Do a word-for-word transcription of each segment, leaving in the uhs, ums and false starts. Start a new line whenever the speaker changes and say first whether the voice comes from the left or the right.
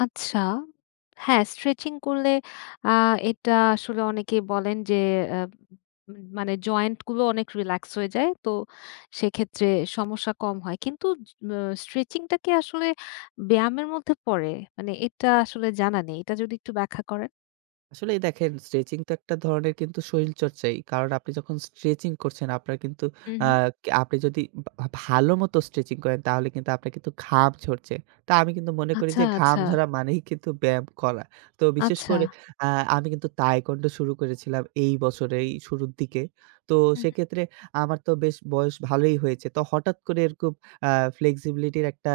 left: আচ্ছা। হ্যাঁ স্ট্রেচিং করলে আ এটা আসলে অনেকে বলেন যে এ্যা মানে জয়েন্ট গুলো অনেক রিল্যাক্স হয়ে যায়। তো সেক্ষেত্রে সমস্যা কম হয়। কিন্তু অ স্ট্রেচিংটা কি আসলে ব্যায়ামের মধ্যে পড়ে? মানে এটা আসলে জানা নেই। এটা যদি একটু ব্যাখ্যা করেন?
right: আসলে দেখেন স্ট্রেচিং তো একটা ধরনের কিন্তু শরীরচর্চাই। কারণ আপনি যখন স্ট্রেচিং করছেন আপনার কিন্তু
left: হু,
right: আ
left: হু।
right: আপনি যদি ভা ভালো মত স্ট্রেচিং করেন তাহলে কিন্তু আপনার কিন্তু ঘাম ঝড়ছে। তা আমি কিন্তু মনে করি
left: আচ্ছা,
right: যে ঘাম
left: আচ্ছা।
right: ঝরা মানেই কিন্তু ব্যায়াম করা। তো বিশেষ করে
left: আচ্ছা।
right: আ আমি কিন্তু তাইকুয়ান্ডো শুরু করেছিলাম এই বছরেই শুরুর দিকে। তো
left: হু, হু।
right: সেক্ষেত্রে আমার তো বেশ বয়স ভালই হয়েছে। তো হঠাৎ করে আ এরকম ফ্লেক্সিবিলিটির একটা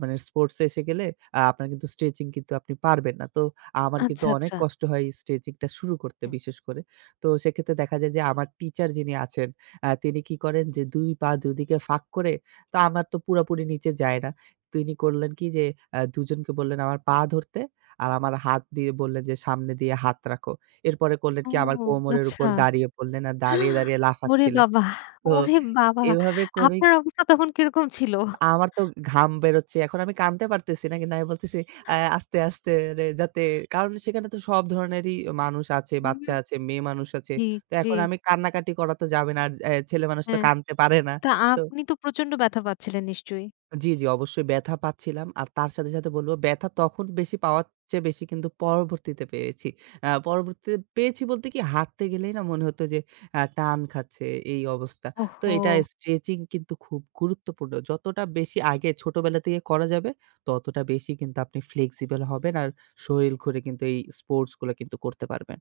right: মানে স্পোর্টস এসে গেলে আ আপনার কিন্তু স্ট্রেচিং কিন্তু আপনি পারবেন না। তো আমার কিন্তু
left: আচ্ছা,
right: অনেক
left: আচ্ছা।
right: কষ্ট হয় স্ট্রেচিং টা শুরু করতে
left: হুম।
right: বিশেষ করে। তো সেক্ষেত্রে দেখা যায় যে আমার টিচার যিনি আছেন আ তিনি কি করেন যে দুই পা দুদিকে ফাঁক করে তো আমার তো পুরাপুরি নিচে যায় না। তো তিনি করলেন কি যে আ দুজনকে বললেন আমার পা ধরতে আর আমার হাত দিয়ে বললেন যে সামনে দিয়ে হাত রাখো। এরপরে করলেন
left: ও
right: কি আমার কোমরের
left: আচ্ছা।
right: উপর দাঁড়িয়ে পড়লেন আর দাঁড়িয়ে, দাঁড়িয়ে
left: ওরে
right: লাফাচ্ছিলেন।
left: বাবা!
right: তো
left: ওরে বাবা!
right: এভাবে করে
left: আপনার অবস্থা তখন কিরকম ছিল?
right: আমার তো ঘাম বেরোচ্ছে। এখন আমি কানতে পারতেছি না। কিন্তু আমি বলতেছি "আ আস্তে, আস্তে" যাতে কারণ সেখানে তো সব ধরনেরই মানুষ আছে,
left: হুম,
right: বাচ্চা
left: হুম।
right: আছে, মেয়ে মানুষ আছে। তো
left: জি।
right: এখন আমি কান্নাকাটি করা তো যাবে না। আর আ ছেলেমানুষ তো
left: হ্যাঁ,
right: কানতে পারে না।
left: তা
right: তো।
left: আপনি তো প্রচন্ড ব্যথা পাচ্ছিলেন নিশ্চয়ই।
right: জ্বি, জ্বি অবশ্যই ব্যাথা পাচ্ছিলাম। আর তার সাথে, সাথে বলব ব্যাথা তখন বেশি পাওয়ার চেয়ে বেশি কিন্তু পরবর্তীতে পেয়েছি। আ পরবর্তীতে পেয়েছি বলতে কি হাঁটতে গেলেই না মনে হত যে আ টান খাচ্ছে এই অবস্থা। তো এটা
left: ওহো।
right: স্ট্রেচিং কিন্তু খুব গুরুত্বপূর্ণ। যতটা বেশি আগে ছোটবেলা থেকে করা যাবে ততটা বেশি কিন্তু আপনি ফ্লেক্সিবল হবেন আর শরীর ঘরে কিন্তু এই স্পোর্টস গুলো কিন্তু করতে পারবেন।